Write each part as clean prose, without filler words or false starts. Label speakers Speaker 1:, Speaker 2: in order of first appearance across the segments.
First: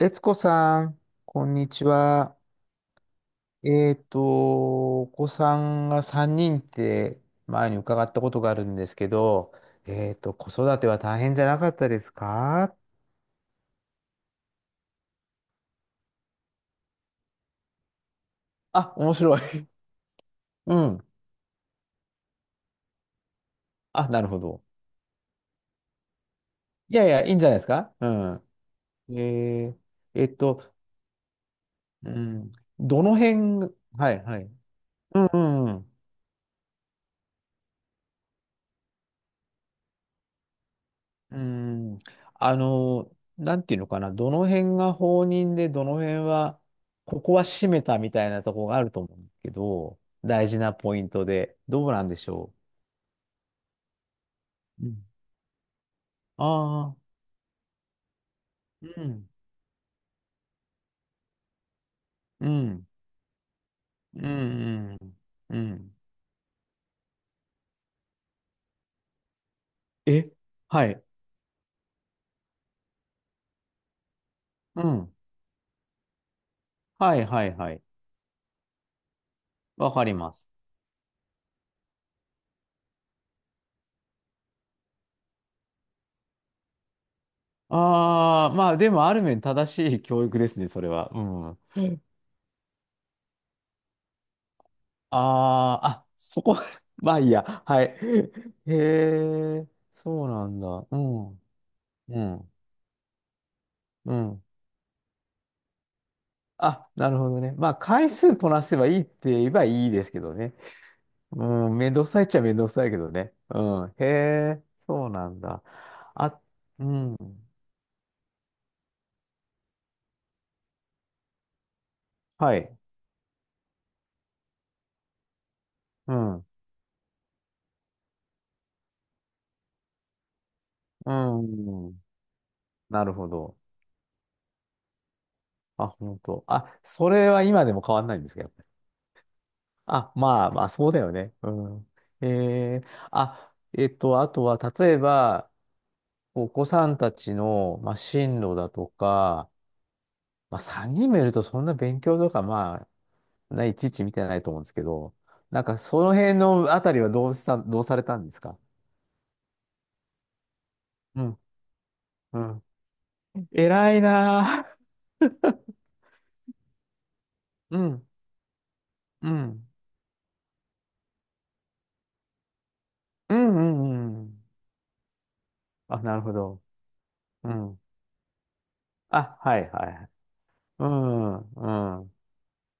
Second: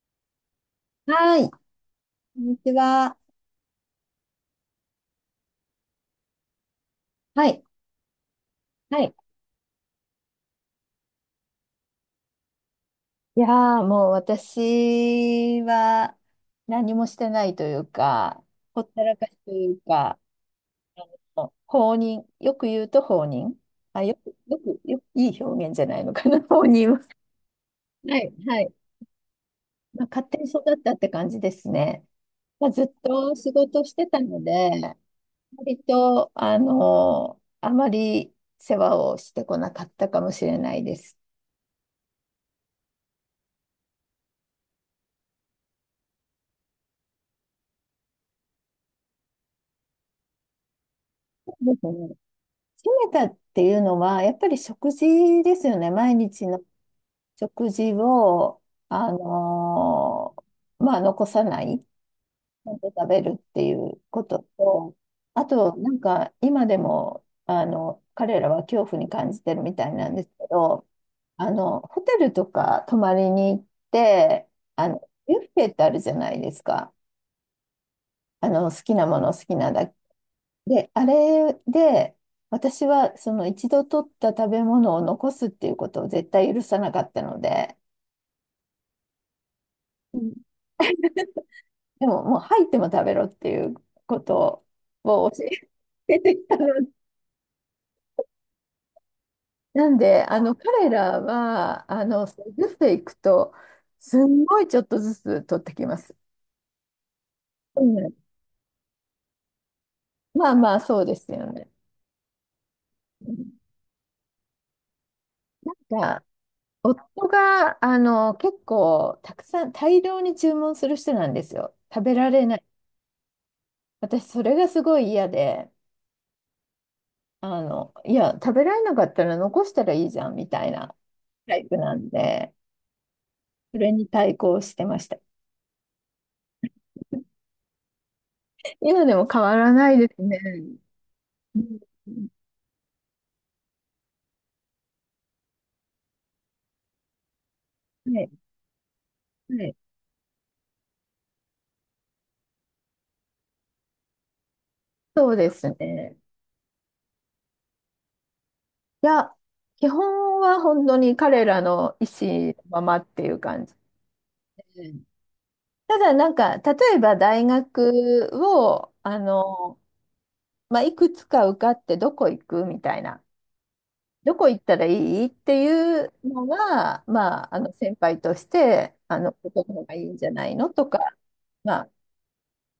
Speaker 1: 悦子さん、
Speaker 2: は
Speaker 1: こ
Speaker 2: い。
Speaker 1: ん
Speaker 2: こ
Speaker 1: にちは。
Speaker 2: んにちは。
Speaker 1: お子さんが3人って
Speaker 2: はい。
Speaker 1: 前に伺ったことがあるんです
Speaker 2: は
Speaker 1: け
Speaker 2: い。
Speaker 1: ど、子育ては大変じゃなかったですか？
Speaker 2: いやー、もう私は何もしてないというか、ほっ
Speaker 1: あ、
Speaker 2: た
Speaker 1: 面
Speaker 2: らかし
Speaker 1: 白
Speaker 2: と
Speaker 1: い。
Speaker 2: いうか、
Speaker 1: うん。
Speaker 2: あ放任、よく言うと放任。あ、
Speaker 1: あ、
Speaker 2: よ
Speaker 1: なる
Speaker 2: く、
Speaker 1: ほ
Speaker 2: よ
Speaker 1: ど。
Speaker 2: く、よく、いい表現じゃないのかな、放任
Speaker 1: い
Speaker 2: は。
Speaker 1: やいや、いいんじゃないですか。う
Speaker 2: はい、
Speaker 1: ん。
Speaker 2: はい。
Speaker 1: えー。
Speaker 2: まあ、
Speaker 1: え
Speaker 2: 勝
Speaker 1: っ
Speaker 2: 手に育
Speaker 1: と、
Speaker 2: ったって感じですね。
Speaker 1: うん。
Speaker 2: まあ、ずっ
Speaker 1: どの
Speaker 2: と仕
Speaker 1: 辺、
Speaker 2: 事して
Speaker 1: は
Speaker 2: た
Speaker 1: い、は
Speaker 2: の
Speaker 1: い。
Speaker 2: で、
Speaker 1: うん、うんう
Speaker 2: 割
Speaker 1: ん。
Speaker 2: と、あまり世話をしてこなかったかもしれないです。
Speaker 1: うーん、あの、なんていうのかな、どの辺が放任で、どの辺は、ここは閉めたみたいなところがあると思うんですけど、大事なポイントで、どうなんでしょ
Speaker 2: めたっていうのは、やっぱり
Speaker 1: う。う
Speaker 2: 食
Speaker 1: ん、
Speaker 2: 事ですよね。毎日の
Speaker 1: ああ、
Speaker 2: 食事を、
Speaker 1: う
Speaker 2: あ
Speaker 1: ん、
Speaker 2: のまあ、残さない、ち
Speaker 1: う
Speaker 2: ゃん
Speaker 1: ん、
Speaker 2: と食べるっていう
Speaker 1: う
Speaker 2: ことと、
Speaker 1: ん、
Speaker 2: あ
Speaker 1: うん、う
Speaker 2: と、
Speaker 1: ん。
Speaker 2: 今でも、彼らは恐怖に感じてるみたいなんです
Speaker 1: え、
Speaker 2: けど、
Speaker 1: はい、
Speaker 2: ホテルとか泊まりに行って、
Speaker 1: うん、
Speaker 2: ビュッフェってあるじゃないですか。
Speaker 1: はい、はい、はい、
Speaker 2: 好きなもの好きなだ
Speaker 1: わ
Speaker 2: け。
Speaker 1: かります。
Speaker 2: で、あれで、私はその一度取った食べ物を残すっていうことを絶対許さなかったので、
Speaker 1: ああ、まあ、でも、ある面正しい
Speaker 2: う
Speaker 1: 教
Speaker 2: ん。
Speaker 1: 育ですね、それは。うん。
Speaker 2: でももう入っても食べろっていうことを教
Speaker 1: あーあ、
Speaker 2: えて
Speaker 1: そ
Speaker 2: きた
Speaker 1: こ
Speaker 2: の。
Speaker 1: まあいいや。はい。へえ、
Speaker 2: なんで、
Speaker 1: そうなんだ。
Speaker 2: 彼
Speaker 1: う
Speaker 2: ら
Speaker 1: ん。
Speaker 2: は、
Speaker 1: う
Speaker 2: ず
Speaker 1: ん。
Speaker 2: つていくと、
Speaker 1: う
Speaker 2: す
Speaker 1: ん。
Speaker 2: んごいちょっとずつ取ってきます。
Speaker 1: あ、なるほどね。まあ、
Speaker 2: う
Speaker 1: 回
Speaker 2: ん、
Speaker 1: 数こなせばいいって言えばいいですけど
Speaker 2: まあ
Speaker 1: ね。
Speaker 2: まあ、そうです
Speaker 1: う
Speaker 2: よね。
Speaker 1: ん、めんどくさいっちゃめんどくさいけど
Speaker 2: う
Speaker 1: ね。
Speaker 2: ん、
Speaker 1: うん。へえ、そうなんだ。
Speaker 2: なんか、
Speaker 1: あ、うん。
Speaker 2: 夫が、結構、たくさん、大量に注文する人なんですよ。食べられな
Speaker 1: は
Speaker 2: い
Speaker 1: い。
Speaker 2: 私、それがすごい嫌で、
Speaker 1: うん。
Speaker 2: いや、食べられなかったら残したらいいじゃんみたいな
Speaker 1: う
Speaker 2: タイプな
Speaker 1: ん。
Speaker 2: んで、
Speaker 1: なるほど。
Speaker 2: それに対抗してました。
Speaker 1: あ、本当。あ、それ は今でも変わんないんですか？
Speaker 2: 今でも変わらないで
Speaker 1: あ、
Speaker 2: すね。
Speaker 1: まあまあ、そうだよね。う
Speaker 2: うん、
Speaker 1: ん。えー、あ、あとは、例えば、お子さんたちの、まあ、
Speaker 2: はい、
Speaker 1: 進路だとか、
Speaker 2: はい、
Speaker 1: まあ、3人もいると、そんな勉強とか、まあ、ない、ちいち見てないと思うんですけど、
Speaker 2: そうで
Speaker 1: なん
Speaker 2: す
Speaker 1: か、その
Speaker 2: ね。
Speaker 1: 辺のあたりはどうした、どうされたんですか？
Speaker 2: いや、基本は本当に
Speaker 1: うん、
Speaker 2: 彼らの意
Speaker 1: う
Speaker 2: 思の
Speaker 1: ん。
Speaker 2: ままっていう感じ
Speaker 1: 偉いなあ。
Speaker 2: で。ただ、例えば大
Speaker 1: うん、
Speaker 2: 学を、
Speaker 1: うん、
Speaker 2: まあ、いくつか受かってどこ行くみたいな。
Speaker 1: うん、うん、う
Speaker 2: ど
Speaker 1: ん。
Speaker 2: こ行ったらいいってい
Speaker 1: あ、
Speaker 2: う
Speaker 1: なるほ
Speaker 2: の
Speaker 1: ど。
Speaker 2: は、ま
Speaker 1: う
Speaker 2: あ、
Speaker 1: ん。
Speaker 2: 先輩として、
Speaker 1: あ、
Speaker 2: こ
Speaker 1: は
Speaker 2: こ
Speaker 1: い、
Speaker 2: の方
Speaker 1: は
Speaker 2: が
Speaker 1: い。
Speaker 2: い
Speaker 1: は
Speaker 2: い
Speaker 1: い。
Speaker 2: んじゃないの
Speaker 1: う
Speaker 2: とか、
Speaker 1: ん、
Speaker 2: まあ、
Speaker 1: うん。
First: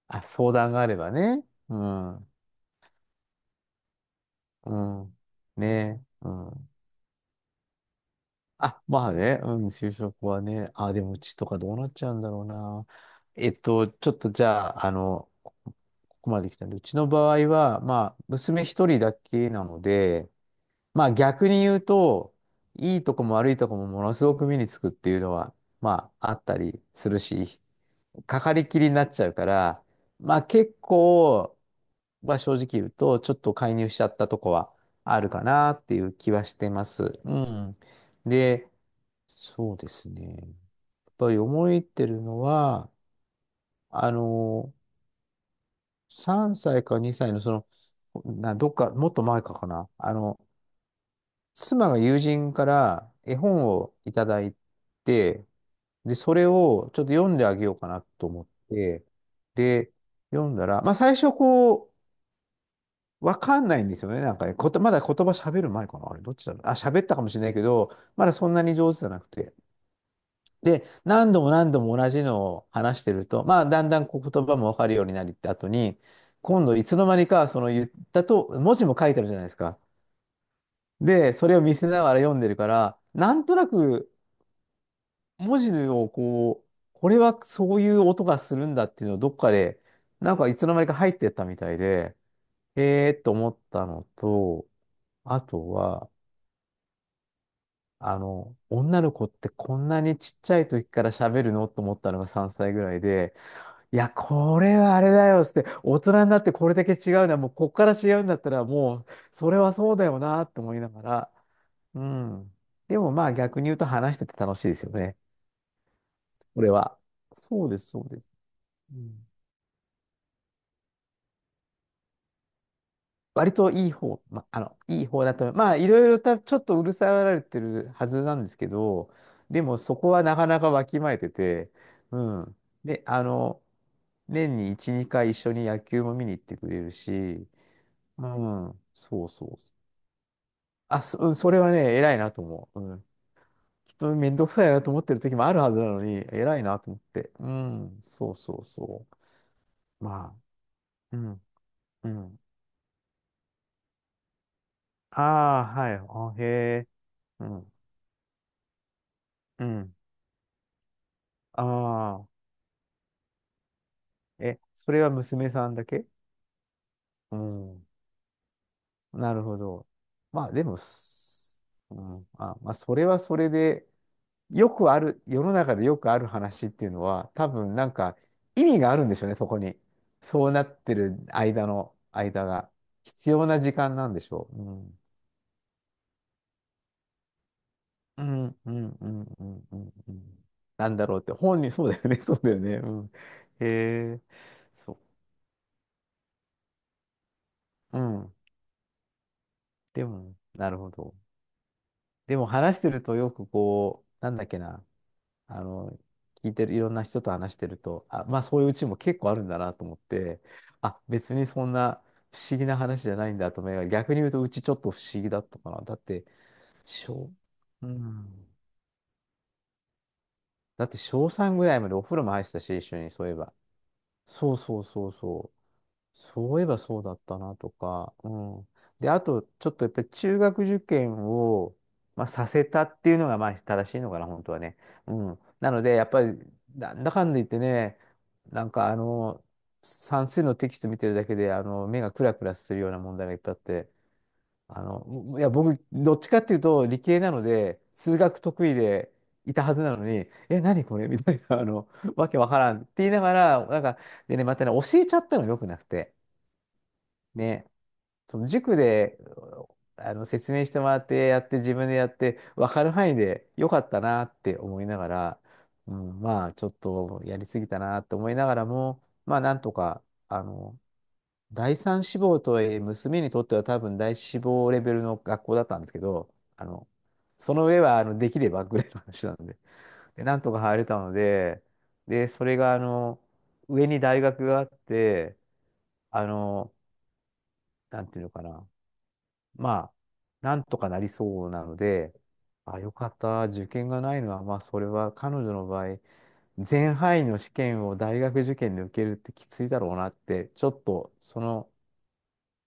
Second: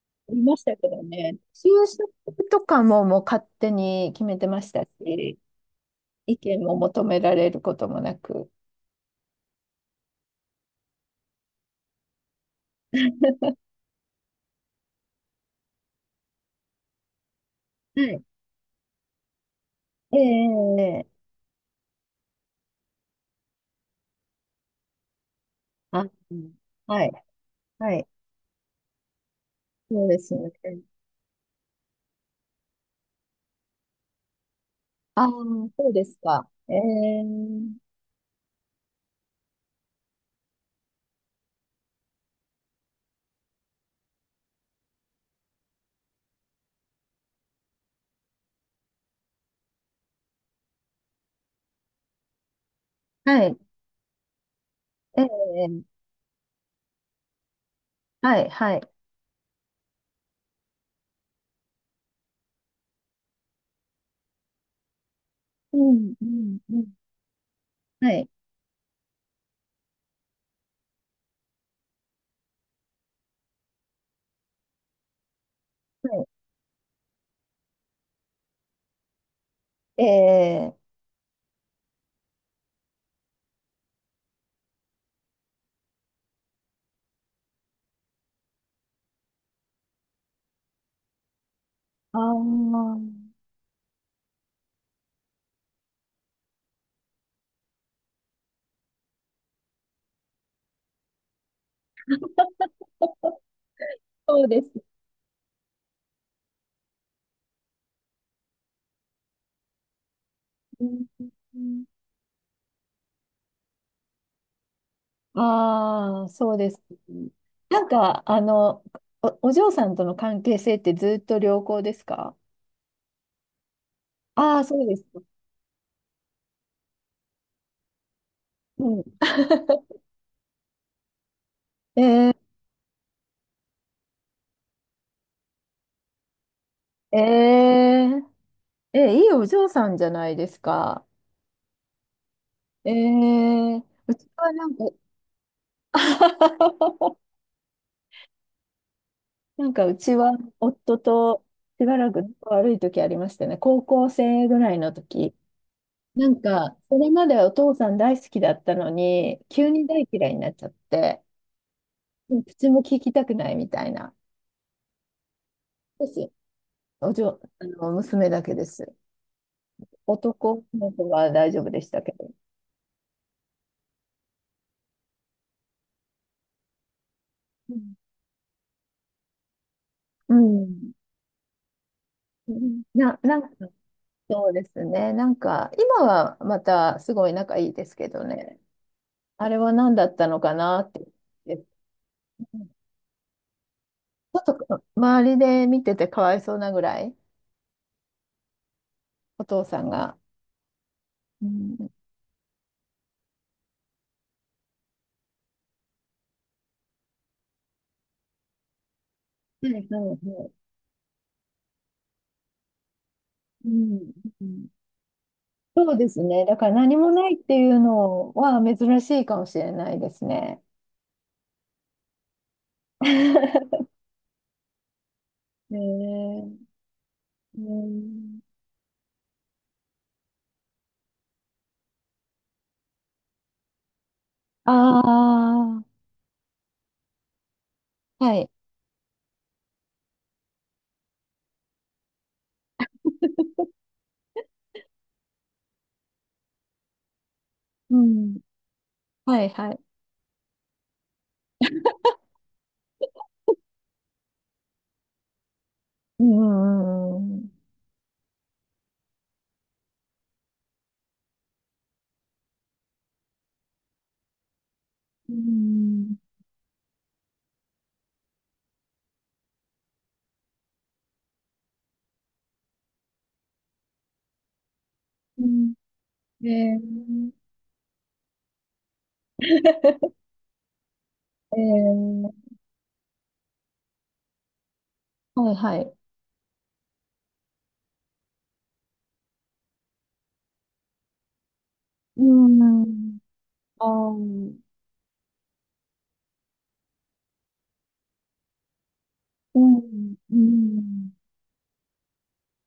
Speaker 1: あ、
Speaker 2: 言い
Speaker 1: 相
Speaker 2: まし
Speaker 1: 談
Speaker 2: た
Speaker 1: があ
Speaker 2: け
Speaker 1: れ
Speaker 2: ど
Speaker 1: ば
Speaker 2: ね、
Speaker 1: ね。
Speaker 2: 就
Speaker 1: うん。
Speaker 2: 職とかももう勝手に決めてまし
Speaker 1: う
Speaker 2: た
Speaker 1: ん。
Speaker 2: し、
Speaker 1: ねえ。う
Speaker 2: 意見
Speaker 1: ん。
Speaker 2: も求められることもなく。
Speaker 1: あ、まあね。うん、就職はね。あ、でもうちとかどうなっちゃうんだろうな。ちょっとじゃあ、ここまで来たんで、うちの場合は、
Speaker 2: は
Speaker 1: ま
Speaker 2: い。
Speaker 1: あ、娘一人だけなので、
Speaker 2: え
Speaker 1: まあ
Speaker 2: え、
Speaker 1: 逆に言うと、いいとこも悪いとこもものすごく目につくっていうのは、
Speaker 2: あ、
Speaker 1: まああ
Speaker 2: う
Speaker 1: っ
Speaker 2: ん、
Speaker 1: たり
Speaker 2: は
Speaker 1: す
Speaker 2: い、
Speaker 1: るし、
Speaker 2: はい、
Speaker 1: かかりきりになっちゃうから、
Speaker 2: そうです
Speaker 1: まあ
Speaker 2: ね。
Speaker 1: 結構、は正直言うと、ちょっと介入しちゃったとこはあ
Speaker 2: ああ、
Speaker 1: るかなっ
Speaker 2: そう
Speaker 1: てい
Speaker 2: で
Speaker 1: う
Speaker 2: す
Speaker 1: 気は
Speaker 2: か。
Speaker 1: して
Speaker 2: え
Speaker 1: ます。う
Speaker 2: え、
Speaker 1: ん。で、そうですね。やっぱり思いってるのは、あの、3歳か2歳のその、な、どっか、もっと前かかな。妻が友人から絵
Speaker 2: はい、
Speaker 1: 本をいただい
Speaker 2: え
Speaker 1: て、
Speaker 2: え、
Speaker 1: で、それをちょっと読んであげようかなと
Speaker 2: は
Speaker 1: 思っ
Speaker 2: い、はい。
Speaker 1: て、で、読んだら、まあ最初こう、わかんないんですよね。なんかね、こと、まだ言葉喋る
Speaker 2: う
Speaker 1: 前かな。
Speaker 2: ん、
Speaker 1: あれ、
Speaker 2: う
Speaker 1: どっちだ
Speaker 2: ん、
Speaker 1: ろう。あ、
Speaker 2: うん、
Speaker 1: 喋ったかもしれないけど、
Speaker 2: は
Speaker 1: ま
Speaker 2: い、
Speaker 1: だそんなに上手じゃなくて。で、何度も何度も同じのを話してると、まあ、だんだんこう言葉もわかるようになりって後に、
Speaker 2: はい。
Speaker 1: 今度いつの間にか、その言ったと、文字も書いてあるじゃないですか。
Speaker 2: ええ、
Speaker 1: で、それを見せながら読んでるから、なんとなく文字をこう、これはそういう音がするんだっていうのをどっかで、なんかいつの間にか入ってったみたいで、
Speaker 2: ああ、
Speaker 1: 思ったのと、あとは、女の子ってこんなにちっちゃい時から喋るのと思ったのが3歳ぐらいで、いや、
Speaker 2: そう
Speaker 1: こ
Speaker 2: で
Speaker 1: れ
Speaker 2: す
Speaker 1: はあれだよっつって、大人になってこれだけ違うのは、もうこっから違うんだったら、もう、それはそうだよなって思いなが
Speaker 2: ね。
Speaker 1: ら、うん。でもまあ逆に言うと話してて楽しいですよね。
Speaker 2: ああ、そう
Speaker 1: こ
Speaker 2: で
Speaker 1: れ
Speaker 2: す
Speaker 1: は。
Speaker 2: ね。
Speaker 1: そうで
Speaker 2: な
Speaker 1: す、
Speaker 2: ん
Speaker 1: そうで
Speaker 2: か、
Speaker 1: す。
Speaker 2: あの、
Speaker 1: うん。
Speaker 2: お嬢さんとの関係性ってずっと良好ですか？
Speaker 1: 割といい方、ま、
Speaker 2: ああー、そうで
Speaker 1: い
Speaker 2: す
Speaker 1: い
Speaker 2: か。
Speaker 1: 方だと思う、まあ、いろいろた、ちょっとうるさがられてるはずなんですけ
Speaker 2: うん。
Speaker 1: ど、でもそこはなかなかわきまえてて、
Speaker 2: え
Speaker 1: う
Speaker 2: ー、
Speaker 1: ん。で、年に1、2回一緒に野球も見に行ってくれるし、
Speaker 2: え
Speaker 1: うん、
Speaker 2: ー、え、
Speaker 1: そ
Speaker 2: い
Speaker 1: う
Speaker 2: いお
Speaker 1: そう
Speaker 2: 嬢
Speaker 1: そう。
Speaker 2: さんじゃないです
Speaker 1: あ、
Speaker 2: か。
Speaker 1: そ、うんそれはね、偉いなと思う。
Speaker 2: え
Speaker 1: うん。
Speaker 2: ー、
Speaker 1: きっ
Speaker 2: う
Speaker 1: と
Speaker 2: ち
Speaker 1: めんど
Speaker 2: は
Speaker 1: く
Speaker 2: な
Speaker 1: さい
Speaker 2: ん
Speaker 1: な
Speaker 2: か、
Speaker 1: と思ってる時もあるはずなのに、偉いなと思っ て。うん、そうそうそ
Speaker 2: なんかう
Speaker 1: う。
Speaker 2: ちは
Speaker 1: まあ、
Speaker 2: 夫
Speaker 1: うん、
Speaker 2: としば
Speaker 1: う
Speaker 2: らく
Speaker 1: ん。
Speaker 2: 仲悪い時ありましたね。高校生ぐらいの時。
Speaker 1: ああ、はい。あ、へえ。
Speaker 2: それまで
Speaker 1: う
Speaker 2: はお
Speaker 1: ん、
Speaker 2: 父さん大好きだったのに、
Speaker 1: う
Speaker 2: 急に
Speaker 1: ん。
Speaker 2: 大嫌いになっちゃって、
Speaker 1: ああ。
Speaker 2: もう口も聞きたくないみたいな。
Speaker 1: え、それは娘さんだ
Speaker 2: で
Speaker 1: け？
Speaker 2: す。おじ
Speaker 1: う
Speaker 2: ょ、あ
Speaker 1: ん。
Speaker 2: の、娘だけです。
Speaker 1: なるほど。まあ
Speaker 2: 男
Speaker 1: でも、
Speaker 2: の子は大
Speaker 1: す、
Speaker 2: 丈夫でし
Speaker 1: う
Speaker 2: たけ
Speaker 1: ん。
Speaker 2: ど。
Speaker 1: あ、まあそれはそれで、よくある、世の中でよくある話っていうのは、多分
Speaker 2: う
Speaker 1: なんか意味があるんでしょうね、そこに。そうなっ
Speaker 2: ん。
Speaker 1: てる間の、間
Speaker 2: う
Speaker 1: が。
Speaker 2: ん。な、
Speaker 1: 必
Speaker 2: な
Speaker 1: 要
Speaker 2: ん
Speaker 1: な
Speaker 2: か、
Speaker 1: 時間なんでしょ
Speaker 2: そう
Speaker 1: う。
Speaker 2: で
Speaker 1: う
Speaker 2: す
Speaker 1: ん。
Speaker 2: ね。今はまたすごい仲いいですけ
Speaker 1: う
Speaker 2: ど
Speaker 1: ん、
Speaker 2: ね。
Speaker 1: うん、うん、う
Speaker 2: あれ
Speaker 1: ん、
Speaker 2: は
Speaker 1: うん。
Speaker 2: 何だ
Speaker 1: う
Speaker 2: った
Speaker 1: ん。
Speaker 2: のかな
Speaker 1: な
Speaker 2: っ
Speaker 1: ん
Speaker 2: て。
Speaker 1: だろうって、本
Speaker 2: ち
Speaker 1: 人、そうだよね、そうだよね。うん。へえ、
Speaker 2: ょっと
Speaker 1: そ
Speaker 2: 周りで見ててかわいそうなぐらい、
Speaker 1: う。うん。
Speaker 2: お父さん
Speaker 1: で
Speaker 2: が。
Speaker 1: も、なるほど。
Speaker 2: うん。
Speaker 1: でも話してるとよくこう、なんだっけな、あの、聞いてる、いろんな人と話してると、あ、まあそういううちも結構あるんだ
Speaker 2: はい
Speaker 1: な
Speaker 2: はい
Speaker 1: と思って、
Speaker 2: はい、
Speaker 1: あ、別にそんな不思議な話じゃないんだと
Speaker 2: う
Speaker 1: 思いながら、
Speaker 2: ん、
Speaker 1: 逆に言うと
Speaker 2: う
Speaker 1: うち
Speaker 2: ん、
Speaker 1: ちょっと不思議だったかな。
Speaker 2: そ
Speaker 1: だ
Speaker 2: う
Speaker 1: っ
Speaker 2: です
Speaker 1: て、
Speaker 2: ね。だから何もな
Speaker 1: 小、
Speaker 2: いっていう
Speaker 1: う
Speaker 2: の
Speaker 1: ん。
Speaker 2: は珍しいかもしれないですね。
Speaker 1: だって小3ぐらいまでお風呂も入ってたし、一緒に、そういえば。そうそうそうそう。
Speaker 2: ねえ。
Speaker 1: そういえばそうだったな
Speaker 2: う
Speaker 1: とか、う
Speaker 2: ん、
Speaker 1: ん。で、あと、ちょっとやっぱり中学受験を、まあ、させたっていうのが、まあ、正しいのかな、本当はね。う
Speaker 2: あ
Speaker 1: ん。なので、やっぱり、なんだかんだ言ってね、
Speaker 2: あ、はい。
Speaker 1: なんか、算数のテキスト見てるだけで、目がクラクラするような問題がいっぱいあって、いや、僕、どっちかっていうと、理系なので、
Speaker 2: う
Speaker 1: 数
Speaker 2: ん。
Speaker 1: 学得意で
Speaker 2: はい
Speaker 1: いた
Speaker 2: は
Speaker 1: は
Speaker 2: い。
Speaker 1: ずなのに、え、何これみたいな、わけわからんって言いながら、なんか、でね、またね、教えちゃったのよくなくて。
Speaker 2: うん、うん、うん、
Speaker 1: ね、その塾であの説明してもらってやって自分でやって分かる範囲でよかったなって思いなが
Speaker 2: う
Speaker 1: ら、う
Speaker 2: ん。
Speaker 1: ん、まあちょっとやりすぎたなって思いながらもまあなんとかあの第三志望とはいえ娘にとっては多分第一志望レベルの
Speaker 2: う
Speaker 1: 学校だっ
Speaker 2: ん。
Speaker 1: たんですけど
Speaker 2: うん、
Speaker 1: あ
Speaker 2: え
Speaker 1: の
Speaker 2: ー、
Speaker 1: その上はあのできればぐらいの話なんで、でなんとか入れたの
Speaker 2: え
Speaker 1: でで
Speaker 2: ー、
Speaker 1: それがあの上に大学があって
Speaker 2: はいはい。
Speaker 1: あのなんていうのかな、まあ、なんとかなりそうなので、
Speaker 2: う
Speaker 1: あ、よかっ
Speaker 2: ん。
Speaker 1: た。受
Speaker 2: あ
Speaker 1: 験が
Speaker 2: あ、
Speaker 1: な
Speaker 2: う
Speaker 1: いのは、ま
Speaker 2: ん。
Speaker 1: あ、それは彼女の場合、全範囲の試験を大学受験で受けるってき
Speaker 2: う
Speaker 1: ついだろうなって、ちょっと
Speaker 2: ん。
Speaker 1: その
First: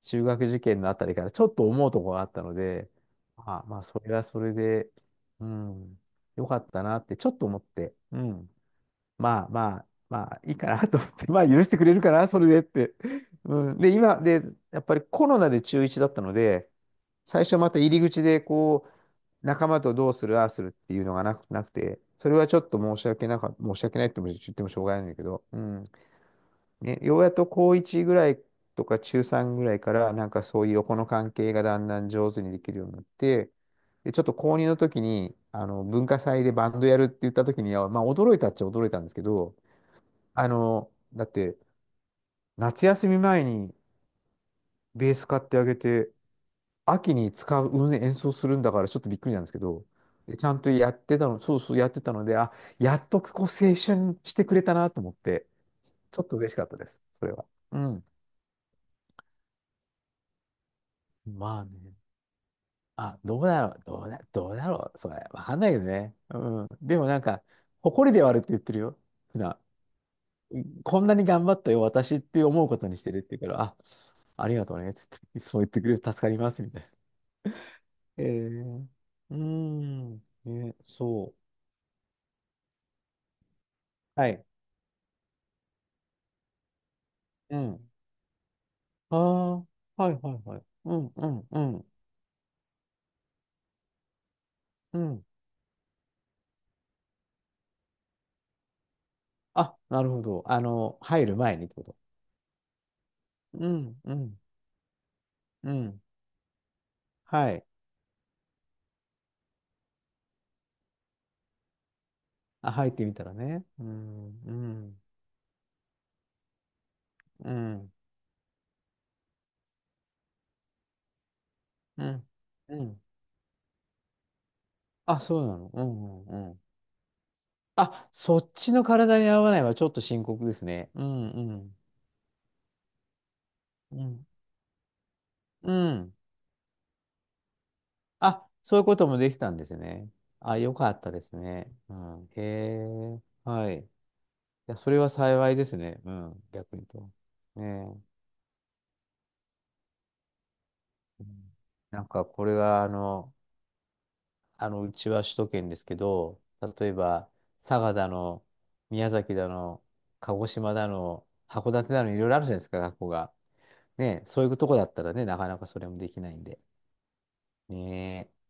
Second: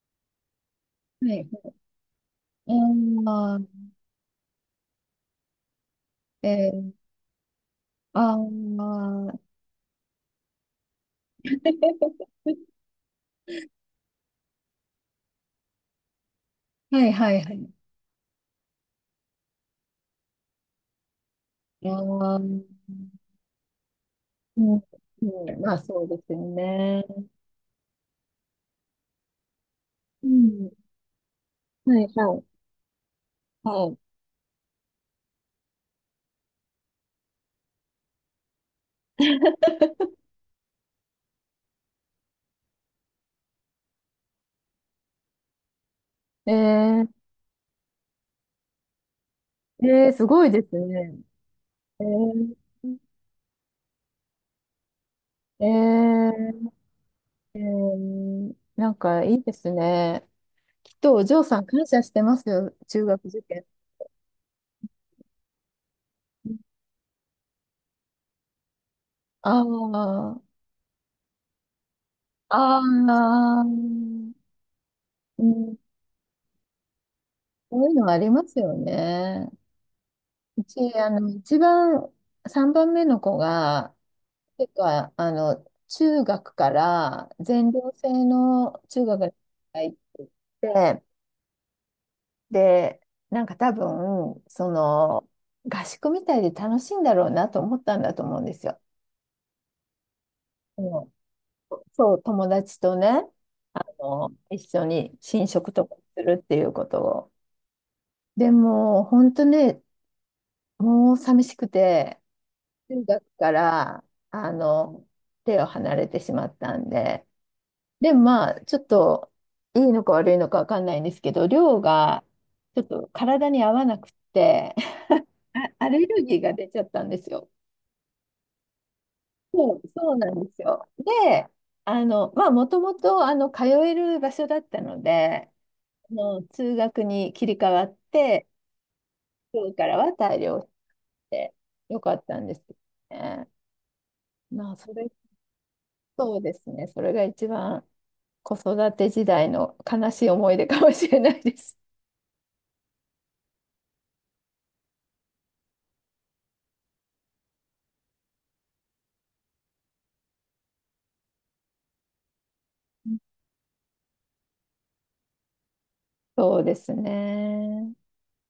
Speaker 1: 中学受験のあたりから
Speaker 2: は
Speaker 1: ちょ
Speaker 2: い。
Speaker 1: っと思うところがあったので、
Speaker 2: ああ、
Speaker 1: あ、まあ、それはそれで、うん、よ
Speaker 2: え
Speaker 1: かった
Speaker 2: ー、
Speaker 1: なってちょっと思って、う
Speaker 2: ああ、
Speaker 1: ん。まあまあ、まあいいかなと思って、まあ許してくれるかな、それでって。うん、で、今、で、やっぱりコロナで中1だったので、
Speaker 2: はいはい
Speaker 1: 最
Speaker 2: は
Speaker 1: 初
Speaker 2: い。
Speaker 1: また入り口でこう、仲間とどうする、ああするっていうのがなく、なく
Speaker 2: いや
Speaker 1: て、それ
Speaker 2: ー、う
Speaker 1: はちょ
Speaker 2: ん、
Speaker 1: っと申し訳なか、申し訳ないって言っ
Speaker 2: う
Speaker 1: てもしょうがないんだけど、う
Speaker 2: ん、まあ
Speaker 1: ん。
Speaker 2: そうですよ
Speaker 1: ね、
Speaker 2: ね。
Speaker 1: ようやっと高1ぐらいとか中3ぐらいから、な
Speaker 2: う
Speaker 1: んかそう
Speaker 2: ん、
Speaker 1: いう横の関係がだん
Speaker 2: は
Speaker 1: だ
Speaker 2: い、
Speaker 1: ん上
Speaker 2: は
Speaker 1: 手
Speaker 2: い、
Speaker 1: にできるようになって、
Speaker 2: は
Speaker 1: で、ちょっと高2の時に、文化祭でバンドやるって言った時には、まあ驚いたっちゃ驚いたんですけど、だって、夏休み前にベース買ってあげて、
Speaker 2: い。え
Speaker 1: 秋に使う、うん演奏するんだからちょっとびっくりなんですけど、
Speaker 2: ー、えー、す
Speaker 1: で
Speaker 2: ご
Speaker 1: ち
Speaker 2: い
Speaker 1: ゃ
Speaker 2: で
Speaker 1: んと
Speaker 2: す
Speaker 1: やっ
Speaker 2: ね。
Speaker 1: てたの、そうそうやって
Speaker 2: え
Speaker 1: たので、あ、
Speaker 2: ー、
Speaker 1: やっとこう青春してくれたなと思って、
Speaker 2: え
Speaker 1: ちょっと嬉しかっ
Speaker 2: ー、
Speaker 1: たです、それは。
Speaker 2: う
Speaker 1: うん。
Speaker 2: ん、なんかいいですね。きっとお嬢
Speaker 1: ま
Speaker 2: さん
Speaker 1: あ
Speaker 2: 感
Speaker 1: ね。
Speaker 2: 謝してますよ、中
Speaker 1: あ、
Speaker 2: 学受
Speaker 1: どうだ
Speaker 2: 験。
Speaker 1: ろう、どうだ、どうだろう、それ。わかんないけどね。うん。でもなんか、誇りではあるって言ってるよ。普段。
Speaker 2: ああ、
Speaker 1: こんなに頑張ったよ、私って思う
Speaker 2: あ
Speaker 1: ことにしてるって言うか
Speaker 2: あ、
Speaker 1: ら、
Speaker 2: う
Speaker 1: あ、
Speaker 2: ん、
Speaker 1: ありがとうね、つって、そう言ってくれる、助かります、みたいな。
Speaker 2: そういうのあ
Speaker 1: え
Speaker 2: りますよ
Speaker 1: ー、うー
Speaker 2: ね。
Speaker 1: ん、
Speaker 2: う
Speaker 1: ね、
Speaker 2: ち、
Speaker 1: そ
Speaker 2: 一番、3番目の子が、
Speaker 1: う。はい。
Speaker 2: てか、中学から
Speaker 1: う
Speaker 2: 全
Speaker 1: ん。
Speaker 2: 寮制の中
Speaker 1: あ
Speaker 2: 学に
Speaker 1: あ、
Speaker 2: 入っ
Speaker 1: はい
Speaker 2: て
Speaker 1: はいはい。う
Speaker 2: て、
Speaker 1: ん、うん、うん、
Speaker 2: で、多分、そ
Speaker 1: うん。
Speaker 2: の、合宿みたいで楽しいんだろうなと思ったんだと思うんですよ。
Speaker 1: あ、なるほど。
Speaker 2: うん、
Speaker 1: 入る前にってこと。
Speaker 2: そう、友達とね、
Speaker 1: うん、うん、
Speaker 2: 一緒に寝食
Speaker 1: う
Speaker 2: とか
Speaker 1: ん。
Speaker 2: するっていうことを。
Speaker 1: はい。
Speaker 2: でも、本当ね、もう寂しくて、
Speaker 1: あ、入っ
Speaker 2: 中
Speaker 1: てみた
Speaker 2: 学
Speaker 1: ら
Speaker 2: か
Speaker 1: ね。う
Speaker 2: ら、
Speaker 1: ん、う
Speaker 2: あ
Speaker 1: ん、
Speaker 2: の、手を離れてしまったんで、
Speaker 1: うん、
Speaker 2: でもまあ、ちょっといいのか悪いのかわかんないんですけど、量
Speaker 1: う
Speaker 2: が
Speaker 1: ん、う
Speaker 2: ちょっ
Speaker 1: ん。
Speaker 2: と体に合わなくって、
Speaker 1: あ、そうなの。う
Speaker 2: あ、アレル
Speaker 1: ん、う
Speaker 2: ギー
Speaker 1: ん、う
Speaker 2: が
Speaker 1: ん。
Speaker 2: 出ちゃったんですよ。
Speaker 1: あ、そっちの体に合わない
Speaker 2: そ
Speaker 1: はち
Speaker 2: う、
Speaker 1: ょっと
Speaker 2: そう
Speaker 1: 深
Speaker 2: なん
Speaker 1: 刻
Speaker 2: で
Speaker 1: で
Speaker 2: す
Speaker 1: す
Speaker 2: よ。
Speaker 1: ね。うん、う
Speaker 2: で、
Speaker 1: ん、
Speaker 2: まあ、もともと通え
Speaker 1: う
Speaker 2: る
Speaker 1: ん、
Speaker 2: 場所だったので、
Speaker 1: うん。
Speaker 2: 通学に切り替わって、
Speaker 1: あ、そういうこともできたん
Speaker 2: 今
Speaker 1: で
Speaker 2: 日
Speaker 1: す
Speaker 2: から
Speaker 1: ね。
Speaker 2: は大
Speaker 1: あ、
Speaker 2: 量し
Speaker 1: よかったです
Speaker 2: て
Speaker 1: ね。う
Speaker 2: よかっ
Speaker 1: ん。
Speaker 2: た
Speaker 1: へ
Speaker 2: んですけど
Speaker 1: え、
Speaker 2: ね。
Speaker 1: はい。い
Speaker 2: まあ、
Speaker 1: や、そ
Speaker 2: そ
Speaker 1: れ
Speaker 2: れ、
Speaker 1: は幸いですね。う
Speaker 2: そう
Speaker 1: ん。
Speaker 2: です
Speaker 1: 逆に
Speaker 2: ね。そ
Speaker 1: と。
Speaker 2: れが一
Speaker 1: ね
Speaker 2: 番
Speaker 1: え。
Speaker 2: 子育て時代の悲しい思い出かもしれ
Speaker 1: う
Speaker 2: ない
Speaker 1: ん。
Speaker 2: です。
Speaker 1: なんか、これは、うちは首都圏ですけど、例えば、佐賀だの、宮崎だの、鹿児島だの、函館だの、いろいろあるじゃないですか、学校が。ねえ、そういうとこだったらね、なかなかそれもできないんで。
Speaker 2: そうですね。
Speaker 1: ねえ。